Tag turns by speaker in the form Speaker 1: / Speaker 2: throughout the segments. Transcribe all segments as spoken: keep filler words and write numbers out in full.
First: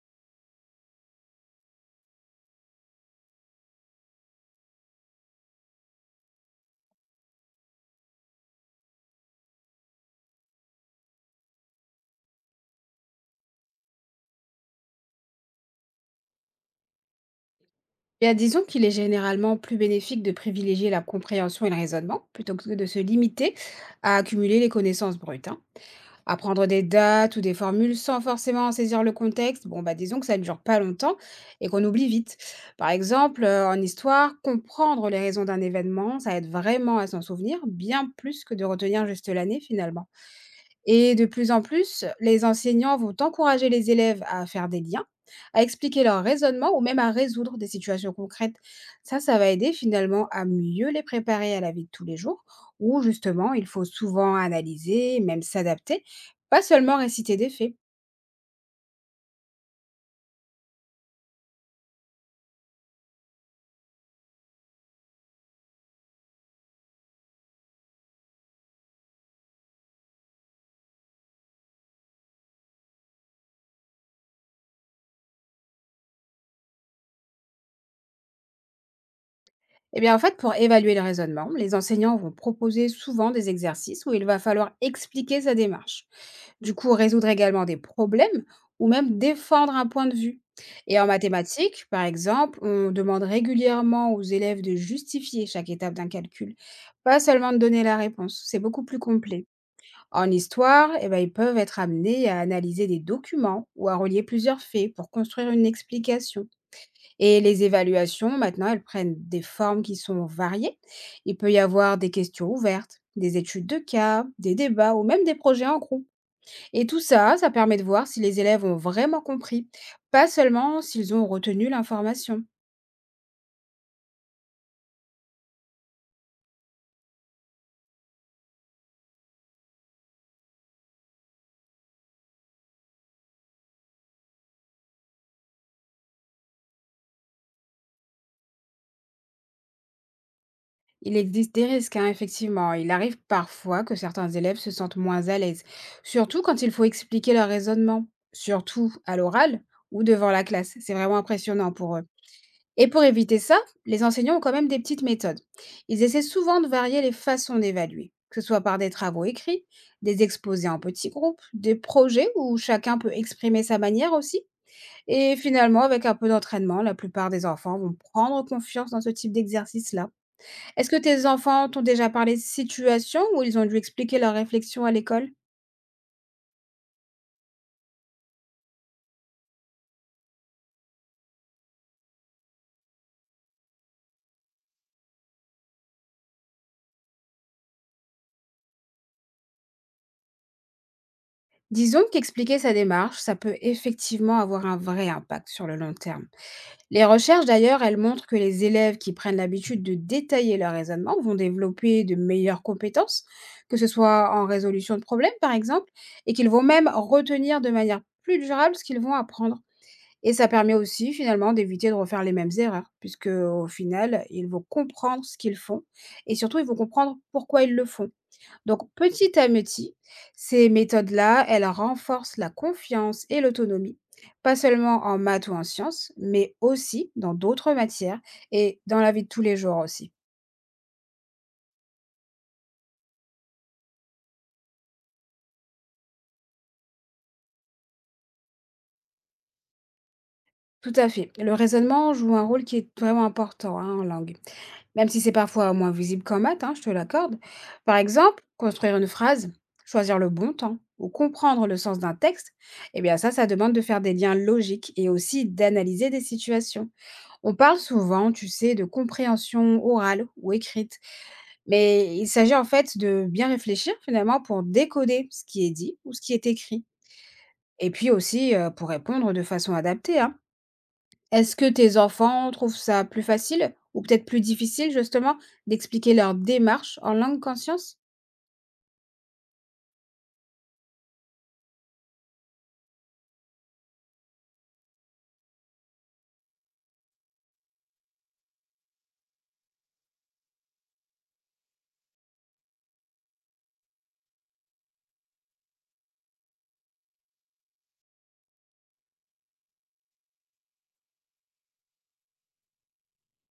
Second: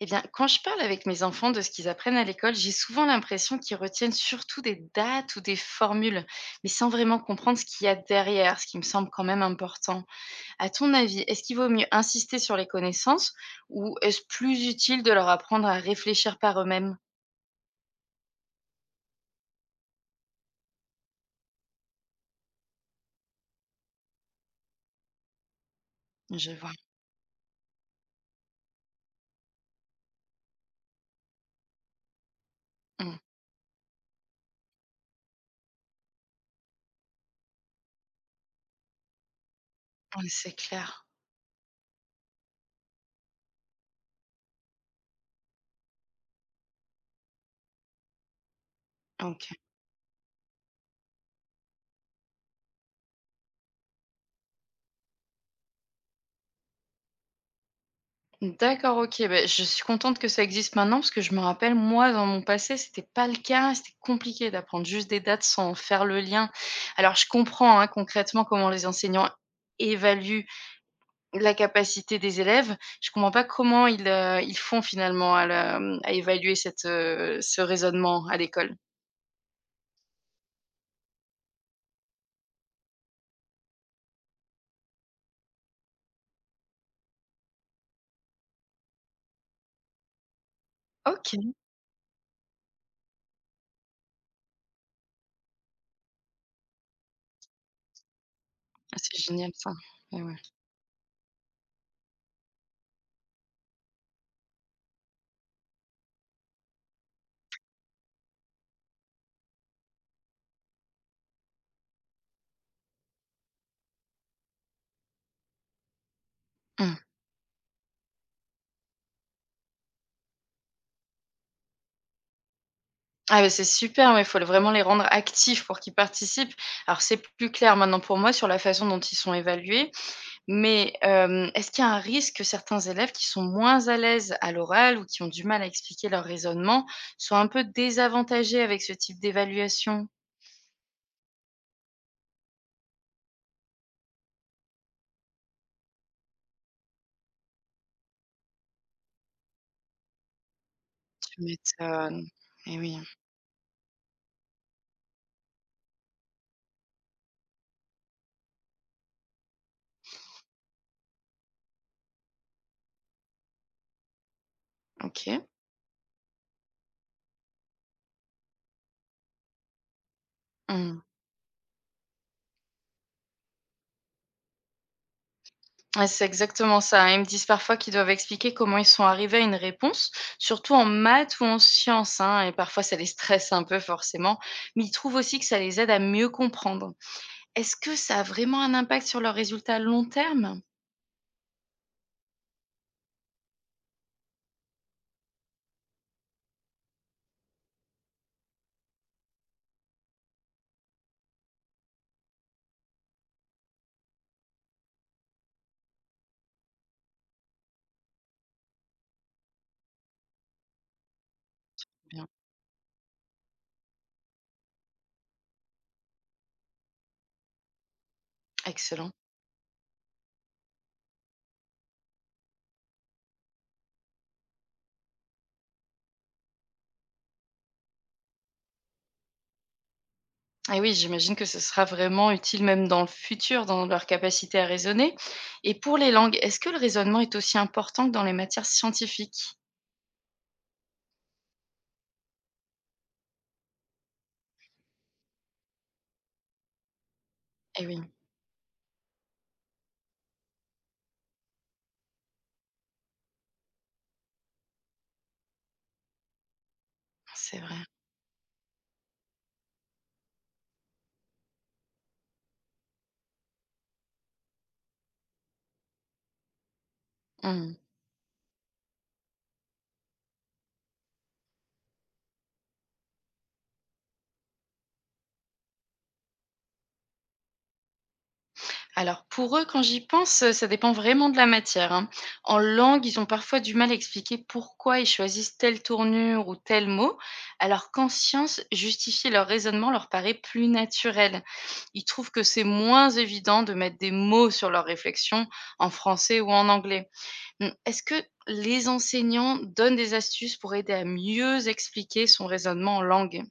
Speaker 1: Eh bien, quand je parle avec mes enfants de ce qu'ils apprennent à l'école, j'ai souvent l'impression qu'ils retiennent surtout des dates ou des formules, mais sans vraiment comprendre ce qu'il y a derrière, ce qui me semble quand même important. À ton avis, est-ce qu'il vaut mieux insister sur les connaissances ou est-ce plus utile de leur apprendre à réfléchir par eux-mêmes?
Speaker 2: Bien, disons qu'il est généralement plus bénéfique de privilégier la compréhension et le raisonnement plutôt que de se limiter à accumuler les connaissances brutes, hein.
Speaker 1: Je
Speaker 2: Apprendre
Speaker 1: vois.
Speaker 2: des dates ou des formules sans forcément en saisir le contexte, bon, bah, disons que ça ne dure pas longtemps et qu'on oublie vite. Par
Speaker 1: Mm.
Speaker 2: exemple, euh, en histoire, comprendre les raisons d'un événement, ça aide vraiment à s'en souvenir, bien plus que de retenir juste l'année finalement.
Speaker 1: Ouais, c'est clair.
Speaker 2: Et de plus en plus, les enseignants vont encourager les élèves à faire des liens, à expliquer leur raisonnement ou même à résoudre des situations concrètes. Ça, ça
Speaker 1: Ok.
Speaker 2: va aider finalement à mieux les préparer à la vie de tous les jours, où justement, il faut souvent analyser, même s'adapter, pas seulement réciter des faits.
Speaker 1: D'accord, OK. Beh, je suis contente que ça existe maintenant parce que je me rappelle, moi, dans mon passé, c'était pas le cas. C'était compliqué d'apprendre juste des dates sans faire le lien. Alors, je comprends, hein, concrètement comment les enseignants évaluent la capacité des élèves. Je comprends pas comment ils, heu, ils font finalement à la, mmh, à évaluer cette, heu, ce raisonnement à l'école.
Speaker 2: Eh bien, en fait, pour évaluer le raisonnement, les enseignants vont proposer souvent des exercices où il va falloir expliquer sa démarche. Du coup, résoudre également des problèmes ou même défendre un point de vue. Et en
Speaker 1: OK.
Speaker 2: mathématiques, par exemple, on demande régulièrement aux élèves de justifier chaque étape d'un calcul, pas seulement de donner la réponse. C'est beaucoup plus
Speaker 1: Ah, c'est
Speaker 2: complet.
Speaker 1: génial ça. Et
Speaker 2: En
Speaker 1: ouais.
Speaker 2: histoire, eh ben, ils peuvent être amenés à analyser des documents ou à relier plusieurs faits pour construire une explication. Et les évaluations, maintenant, elles prennent des formes qui sont variées. Il peut y avoir des questions ouvertes, des études de cas, des débats ou même des projets en groupe. Et
Speaker 1: Mmh.
Speaker 2: tout ça, ça permet de voir si les élèves ont vraiment compris, pas seulement s'ils ont retenu l'information.
Speaker 1: Ah, beh, c'est super, mais il faut le vraiment les rendre actifs pour qu'ils participent. Alors c'est plus clair maintenant pour moi sur la façon dont ils sont évalués. Mais, hem, est-ce qu'il y a un risque que certains élèves qui sont moins à l'aise à l'oral ou qui ont du mal à expliquer leur raisonnement soient un peu désavantagés avec ce type d'évaluation?
Speaker 2: Il existe des risques, hein, effectivement. Il arrive parfois que certains élèves se sentent moins à l'aise, surtout quand il faut expliquer leur raisonnement, surtout à l'oral ou devant la classe. C'est vraiment
Speaker 1: Tu
Speaker 2: impressionnant pour eux.
Speaker 1: m'étonnes. Eh
Speaker 2: Et
Speaker 1: oui,
Speaker 2: pour éviter ça, les enseignants ont quand même des petites méthodes. Ils essaient souvent de varier les façons d'évaluer, que ce soit par des travaux écrits, des exposés en petits groupes, des projets où chacun peut exprimer sa manière aussi. Et
Speaker 1: OK.
Speaker 2: finalement, avec un peu d'entraînement, la plupart des enfants vont prendre confiance dans ce type d'exercice-là. Est-ce que
Speaker 1: Mmh.
Speaker 2: tes enfants t'ont déjà parlé de situations où ils ont dû expliquer leurs réflexions à l'école?
Speaker 1: Ouais, c'est exactement ça, hein. Ils me disent parfois qu'ils doivent expliquer comment ils sont arrivés à une réponse, surtout en maths ou en sciences, hein, et parfois ça les stresse un peu forcément, mais ils trouvent aussi que ça les aide à mieux comprendre. Est-ce que ça a vraiment un impact sur leurs résultats à long terme?
Speaker 2: Disons qu'expliquer sa démarche, ça peut effectivement avoir un vrai impact sur le long terme. Les recherches, d'ailleurs, elles montrent que les élèves qui prennent l'habitude de détailler leur raisonnement vont développer de meilleures compétences, que ce soit en résolution de problèmes, par exemple, et qu'ils vont même retenir de manière plus durable ce qu'ils vont apprendre. Et ça permet aussi, finalement, d'éviter de refaire
Speaker 1: Bien,
Speaker 2: les mêmes erreurs, puisque au final, ils vont comprendre ce qu'ils font, et surtout, ils vont comprendre pourquoi ils le font. Donc
Speaker 1: excellent.
Speaker 2: petit à petit, ces méthodes-là, elles renforcent la confiance et l'autonomie, pas seulement en maths ou en sciences, mais aussi dans d'autres matières et dans la vie de tous les jours aussi.
Speaker 1: Et oui, j'imagine que ce sera vraiment utile même dans le futur, dans leur capacité à raisonner. Et pour les langues, est-ce que le raisonnement est aussi important que dans les matières scientifiques?
Speaker 2: Tout à fait. Le raisonnement joue un rôle qui est vraiment important, hein, en langue, même si c'est parfois moins visible qu'en maths, hein, je te l'accorde.
Speaker 1: Eh
Speaker 2: Par
Speaker 1: oui,
Speaker 2: exemple, construire une phrase, choisir le bon temps ou comprendre le sens d'un texte, eh bien ça, ça demande de faire des liens logiques et aussi d'analyser des situations. On
Speaker 1: c'est vrai.
Speaker 2: parle souvent, tu sais, de compréhension orale ou écrite, mais il s'agit en fait de bien réfléchir finalement pour décoder ce qui est dit ou ce qui est écrit,
Speaker 1: Mmh.
Speaker 2: et puis aussi euh, pour répondre de façon adaptée, hein. Est-ce que tes enfants trouvent ça plus facile ou peut-être plus difficile justement d'expliquer leur démarche en langue conscience?
Speaker 1: Alors pour eux, quand j'y pense, heu, ça dépend vraiment de la matière, hein. En langue, ils ont parfois du mal à expliquer pourquoi ils choisissent telle tournure ou tel mot, alors qu'en science, justifier leur raisonnement leur paraît plus naturel. Ils trouvent que c'est moins évident de mettre des mots sur leurs réflexions en français ou en anglais. Mmh, est-ce que les enseignants donnent des astuces pour aider à mieux expliquer son raisonnement en langue?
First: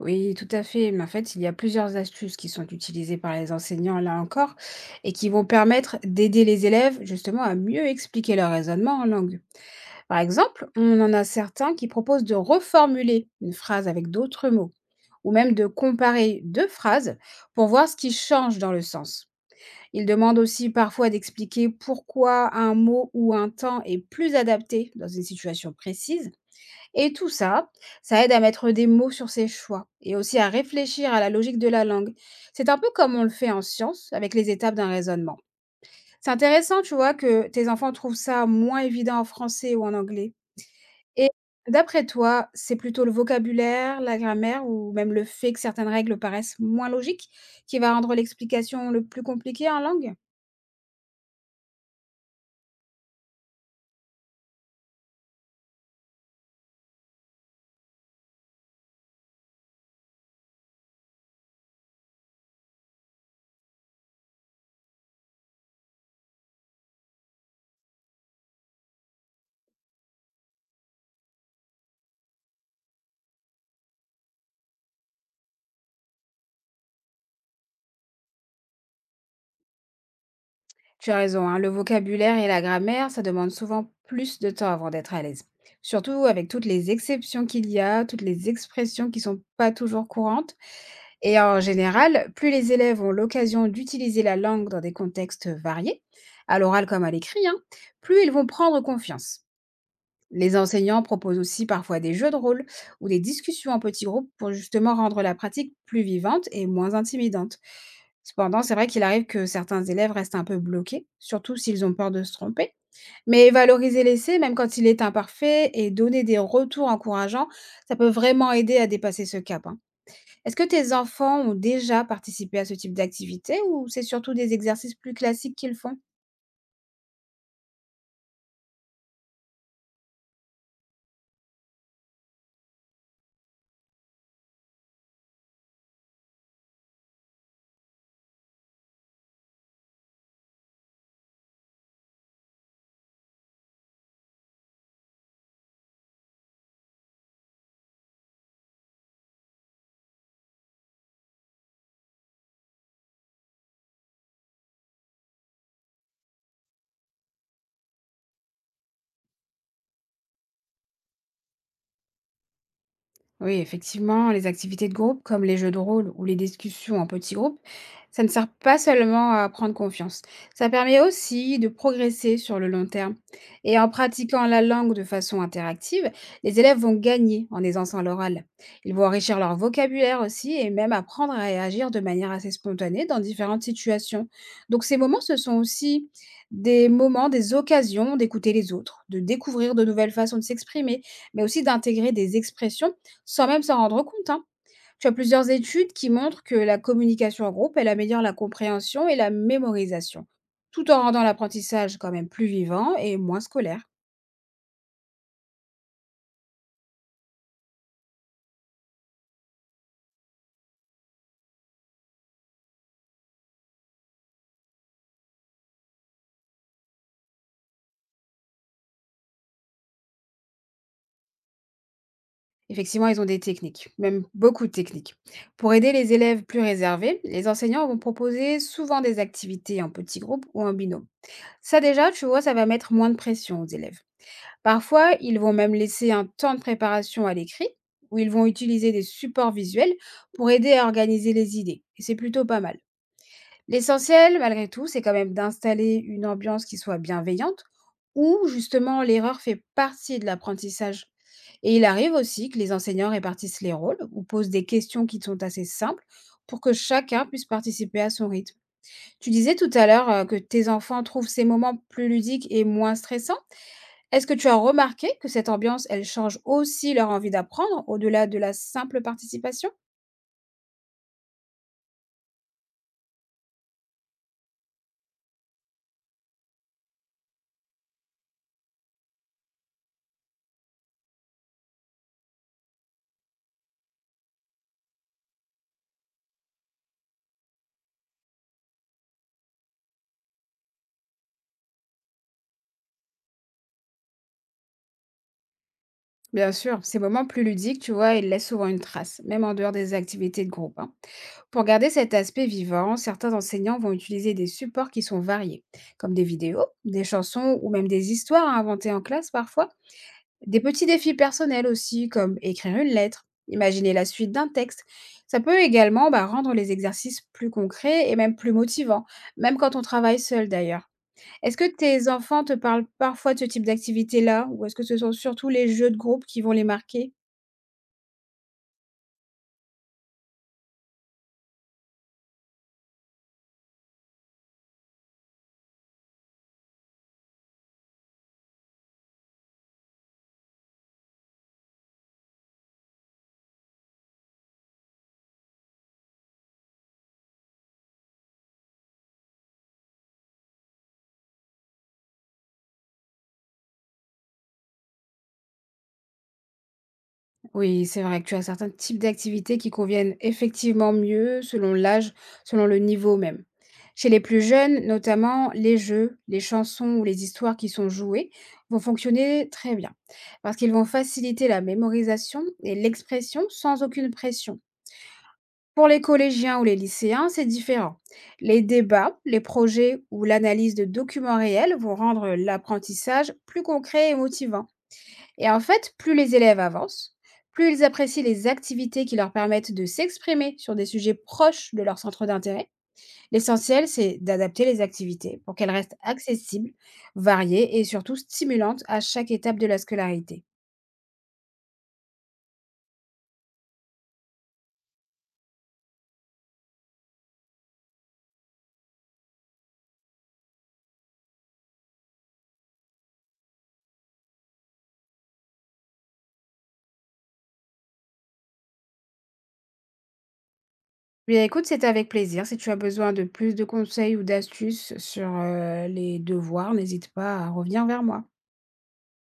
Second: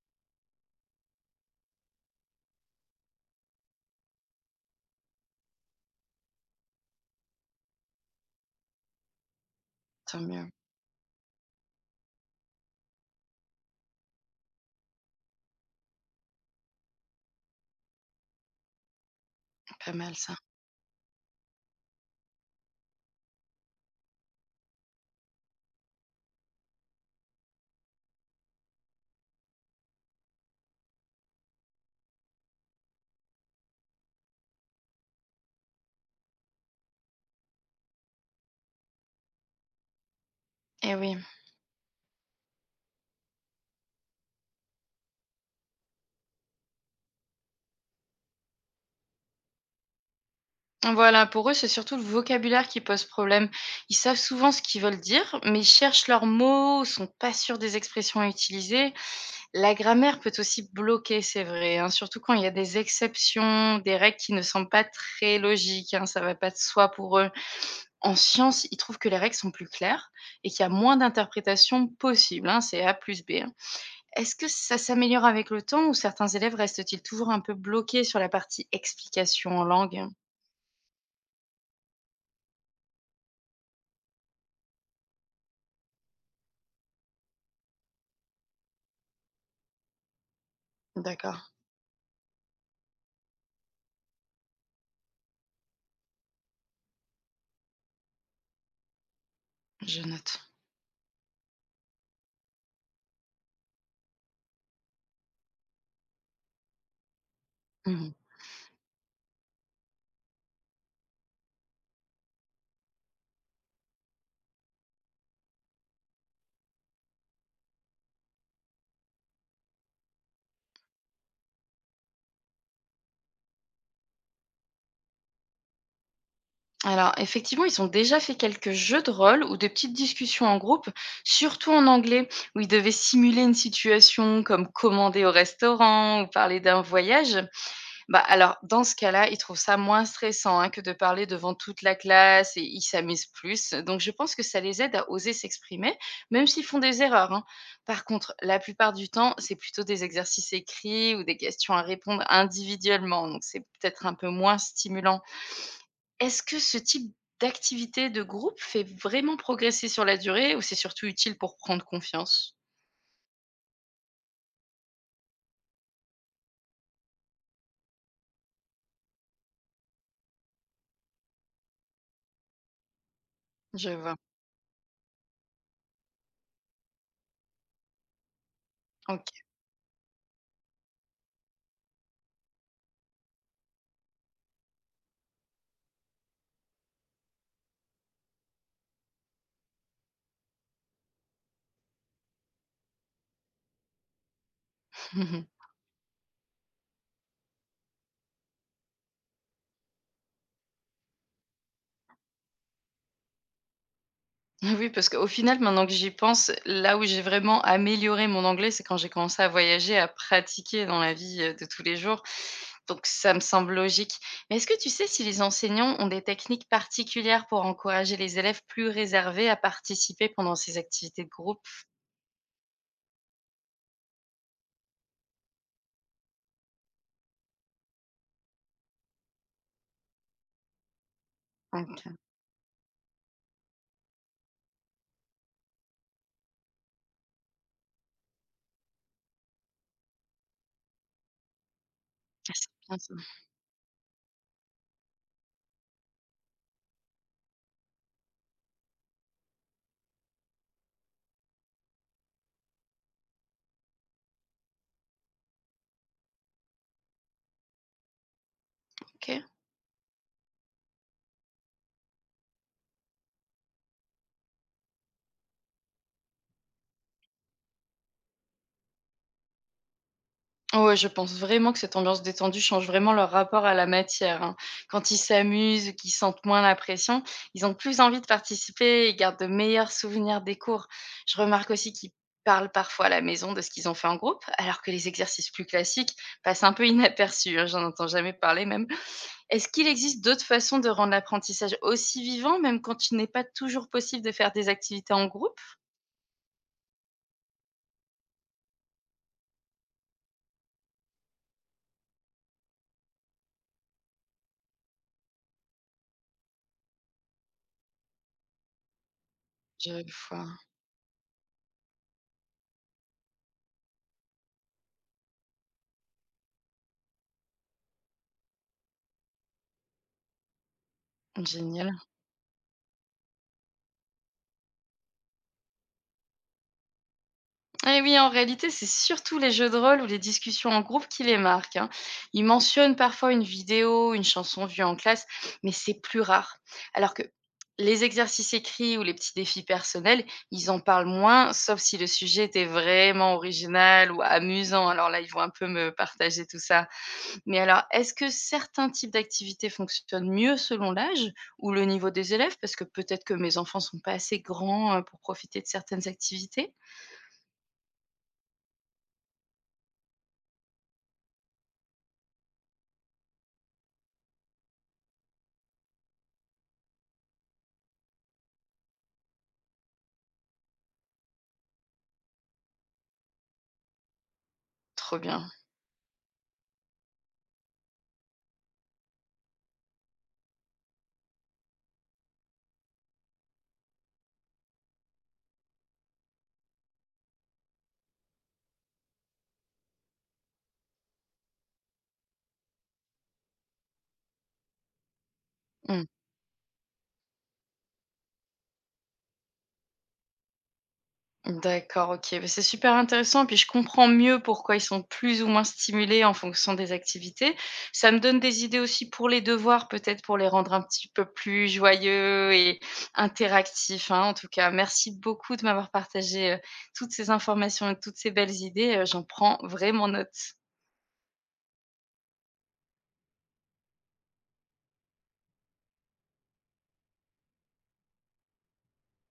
Speaker 2: Oui, tout à fait. Mais en fait, il y a plusieurs astuces qui sont utilisées par les enseignants là encore et qui vont permettre d'aider les élèves justement à mieux expliquer leur raisonnement en langue. Par
Speaker 1: Tant mieux,
Speaker 2: exemple, on en a certains qui proposent de reformuler une phrase avec d'autres mots, ou même de comparer deux phrases pour voir ce qui change dans le sens.
Speaker 1: pas
Speaker 2: Ils
Speaker 1: mal ça.
Speaker 2: demandent aussi parfois d'expliquer pourquoi un mot ou un temps est plus adapté dans une situation précise. Et tout ça, ça aide à mettre des mots sur ses choix et aussi à réfléchir à la logique de la langue. C'est un peu comme on le fait en science avec les étapes d'un raisonnement. C'est intéressant, tu vois, que tes enfants trouvent ça moins évident en français ou en anglais.
Speaker 1: Eh oui.
Speaker 2: Et d'après toi, c'est plutôt le vocabulaire, la grammaire ou même le fait que certaines règles paraissent moins logiques qui va rendre l'explication le plus compliquée en langue?
Speaker 1: Voilà, pour eux, c'est surtout le vocabulaire qui pose problème. Ils savent souvent ce qu'ils veulent dire, mais ils cherchent leurs mots, sont pas sûrs des expressions à utiliser. La grammaire peut aussi bloquer, c'est vrai, hein, surtout quand il y a des exceptions, des règles qui ne semblent pas très logiques, hein, ça va pas de soi pour eux. En sciences, ils trouvent que les règles sont plus claires et qu'il y a moins d'interprétations possibles, hein, c'est A plus B, hein. Est-ce que ça s'améliore avec le temps ou certains élèves restent-ils toujours un peu bloqués sur la partie explication en langue?
Speaker 2: Tu as raison, hein, le vocabulaire et la grammaire, ça demande souvent plus de temps avant d'être à l'aise. Surtout avec toutes les exceptions qu'il y a, toutes les expressions qui sont pas toujours courantes. Et
Speaker 1: D'accord,
Speaker 2: en général, plus les élèves ont l'occasion d'utiliser la langue dans des contextes variés, à l'oral comme à l'écrit, hein, plus ils vont prendre confiance.
Speaker 1: je note.
Speaker 2: Les enseignants proposent aussi parfois des jeux de rôle ou des discussions en petits groupes pour justement rendre la pratique plus vivante et moins intimidante.
Speaker 1: Mhm.
Speaker 2: Cependant, c'est vrai qu'il arrive que certains élèves restent un peu bloqués, surtout s'ils ont peur de se tromper. Mais valoriser l'essai, même quand il est imparfait, et donner des retours encourageants, ça peut vraiment aider à dépasser ce cap, hein. Est-ce que tes enfants ont déjà participé à ce type d'activité ou c'est surtout des exercices plus classiques qu'ils font?
Speaker 1: Alors, effectivement, ils ont déjà fait quelques jeux de rôle ou de petites discussions en groupe, surtout en anglais, où ils devaient simuler une situation comme commander au restaurant ou parler d'un voyage. Bah, alors, dans ce cas-là, ils trouvent ça moins stressant, hein, que de parler devant toute la classe et ils s'amusent plus. Donc, je pense que ça les aide à oser s'exprimer, même s'ils font des erreurs, hein. Par contre, la plupart du temps, c'est plutôt des exercices écrits ou des questions à répondre individuellement. Donc, c'est peut-être un peu moins stimulant. Est-ce que ce type d'activité de groupe fait vraiment progresser sur la durée ou c'est surtout utile pour prendre confiance?
Speaker 2: Oui, effectivement, les activités de groupe, comme les jeux de rôle ou les discussions en petits groupes, ça ne sert pas seulement à prendre confiance. Ça permet aussi de progresser sur le long terme. Et en
Speaker 1: Je vois.
Speaker 2: pratiquant la langue de façon interactive, les élèves vont gagner en aisance à l'oral. Ils vont
Speaker 1: Ok.
Speaker 2: enrichir leur vocabulaire aussi et même apprendre à réagir de manière assez spontanée dans différentes situations. Donc ces moments, ce sont aussi des moments, des occasions d'écouter les autres, de découvrir de nouvelles façons de s'exprimer mais aussi d'intégrer des expressions sans même s'en rendre compte, hein. Tu as plusieurs études qui montrent que la communication en groupe, elle améliore la compréhension et la mémorisation, tout en rendant l'apprentissage quand même plus vivant et moins scolaire.
Speaker 1: Oui, parce qu'au final, maintenant que j'y pense, là où j'ai vraiment amélioré mon anglais, c'est quand j'ai commencé à voyager, à pratiquer dans la vie, heu, de tous les jours. Donc ça me semble logique. Mais est-ce que tu sais si les enseignants ont des techniques particulières pour encourager les élèves plus réservés à participer pendant ces activités de groupe?
Speaker 2: Effectivement, ils ont des techniques, même beaucoup de techniques. Pour aider les élèves plus réservés, les enseignants vont proposer souvent des activités en petits groupes ou en binôme. Ça déjà,
Speaker 1: OK.
Speaker 2: tu vois, ça va mettre moins de pression aux élèves. Parfois, ils vont même laisser un temps de préparation à l'écrit où ils vont utiliser des supports visuels pour aider à organiser les idées. Et c'est plutôt
Speaker 1: Ah,
Speaker 2: pas
Speaker 1: c'est
Speaker 2: mal.
Speaker 1: bien ça.
Speaker 2: L'essentiel, malgré tout, c'est quand même d'installer une ambiance qui soit bienveillante où justement l'erreur fait partie de l'apprentissage. Et il arrive aussi que les enseignants répartissent les rôles ou posent des questions qui sont assez simples pour que chacun puisse participer à son rythme. Tu
Speaker 1: OK.
Speaker 2: disais tout à l'heure euh, que tes enfants trouvent ces moments plus ludiques et moins stressants. Est-ce que tu as remarqué que cette ambiance, elle change aussi leur envie d'apprendre, au-delà de la simple participation?
Speaker 1: Ouais, je pense vraiment que cette ambiance détendue change vraiment leur rapport à la matière, hein. Quand ils s'amusent ou qu'ils sentent moins la pression, ils ont plus envie de participer et gardent de meilleurs souvenirs des cours. Je remarque aussi qu'ils parlent parfois à la maison de ce qu'ils ont fait en groupe, alors que les exercices plus classiques passent un peu inaperçus, hein, j'en entends jamais parler même. Est-ce qu'il existe d'autres façons de rendre l'apprentissage aussi vivant, même quand il n'est pas toujours possible de faire des activités en groupe?
Speaker 2: Bien sûr, ces moments plus ludiques, tu vois, ils laissent souvent une trace, même en dehors des activités de groupe, hein. Pour garder cet aspect vivant, certains enseignants vont utiliser des supports qui sont variés, comme des vidéos, des chansons ou même des histoires à inventer en classe parfois.
Speaker 1: Je vois,
Speaker 2: Des petits défis personnels aussi, comme écrire une lettre, imaginer la suite d'un texte. Ça peut également bah, rendre les exercices plus concrets et même plus motivants, même quand on travaille seul d'ailleurs. Est-ce que
Speaker 1: génial.
Speaker 2: tes enfants te parlent parfois de ce type d'activité-là, ou est-ce que ce sont surtout les jeux de groupe qui vont les marquer?
Speaker 1: Eh oui, en réalité, c'est surtout les jeux de rôle ou les discussions en groupe qui les marquent, hein. Ils mentionnent parfois une vidéo, une chanson vue en classe, mais c'est plus rare. Alors que les exercices écrits ou les petits défis personnels, ils en parlent moins, sauf si le sujet était vraiment original ou amusant. Alors là, ils vont un peu me partager tout ça. Mais alors, est-ce que certains types d'activités fonctionnent mieux selon l'âge ou le niveau des élèves? Parce que peut-être que mes enfants sont pas assez grands euh, pour profiter de certaines activités.
Speaker 2: Oui, c'est vrai que tu as certains types d'activités qui conviennent effectivement mieux selon l'âge, selon le niveau même. Chez les plus jeunes, notamment, les jeux, les chansons ou les histoires qui sont jouées vont fonctionner très bien parce qu'ils vont faciliter la mémorisation et l'expression sans aucune pression.
Speaker 1: Trop bien.
Speaker 2: Pour les collégiens ou les lycéens, c'est différent. Les débats, les projets ou l'analyse de documents réels vont rendre l'apprentissage plus concret et motivant. Et en fait, plus les élèves avancent, plus ils apprécient les activités qui leur permettent de s'exprimer sur des sujets proches de leur centre d'intérêt. L'essentiel, c'est d'adapter les activités pour qu'elles restent
Speaker 1: Mmh.
Speaker 2: accessibles, variées et surtout stimulantes à chaque étape de la scolarité.
Speaker 1: D'accord, OK. Bah, c'est super intéressant, puis je comprends mieux pourquoi ils sont plus ou moins stimulés en fonction des activités. Ça me donne des idées aussi pour les devoirs, peut-être pour les rendre un petit peu plus joyeux et interactifs, hein. En tout cas, merci beaucoup de m'avoir partagé, heu, toutes ces informations et toutes ces belles idées, heu, j'en prends vraiment note.
Speaker 2: Eh bien, écoute, c'était avec plaisir. Si tu as besoin de plus de conseils ou d'astuces sur euh, les devoirs, n'hésite pas à revenir vers moi.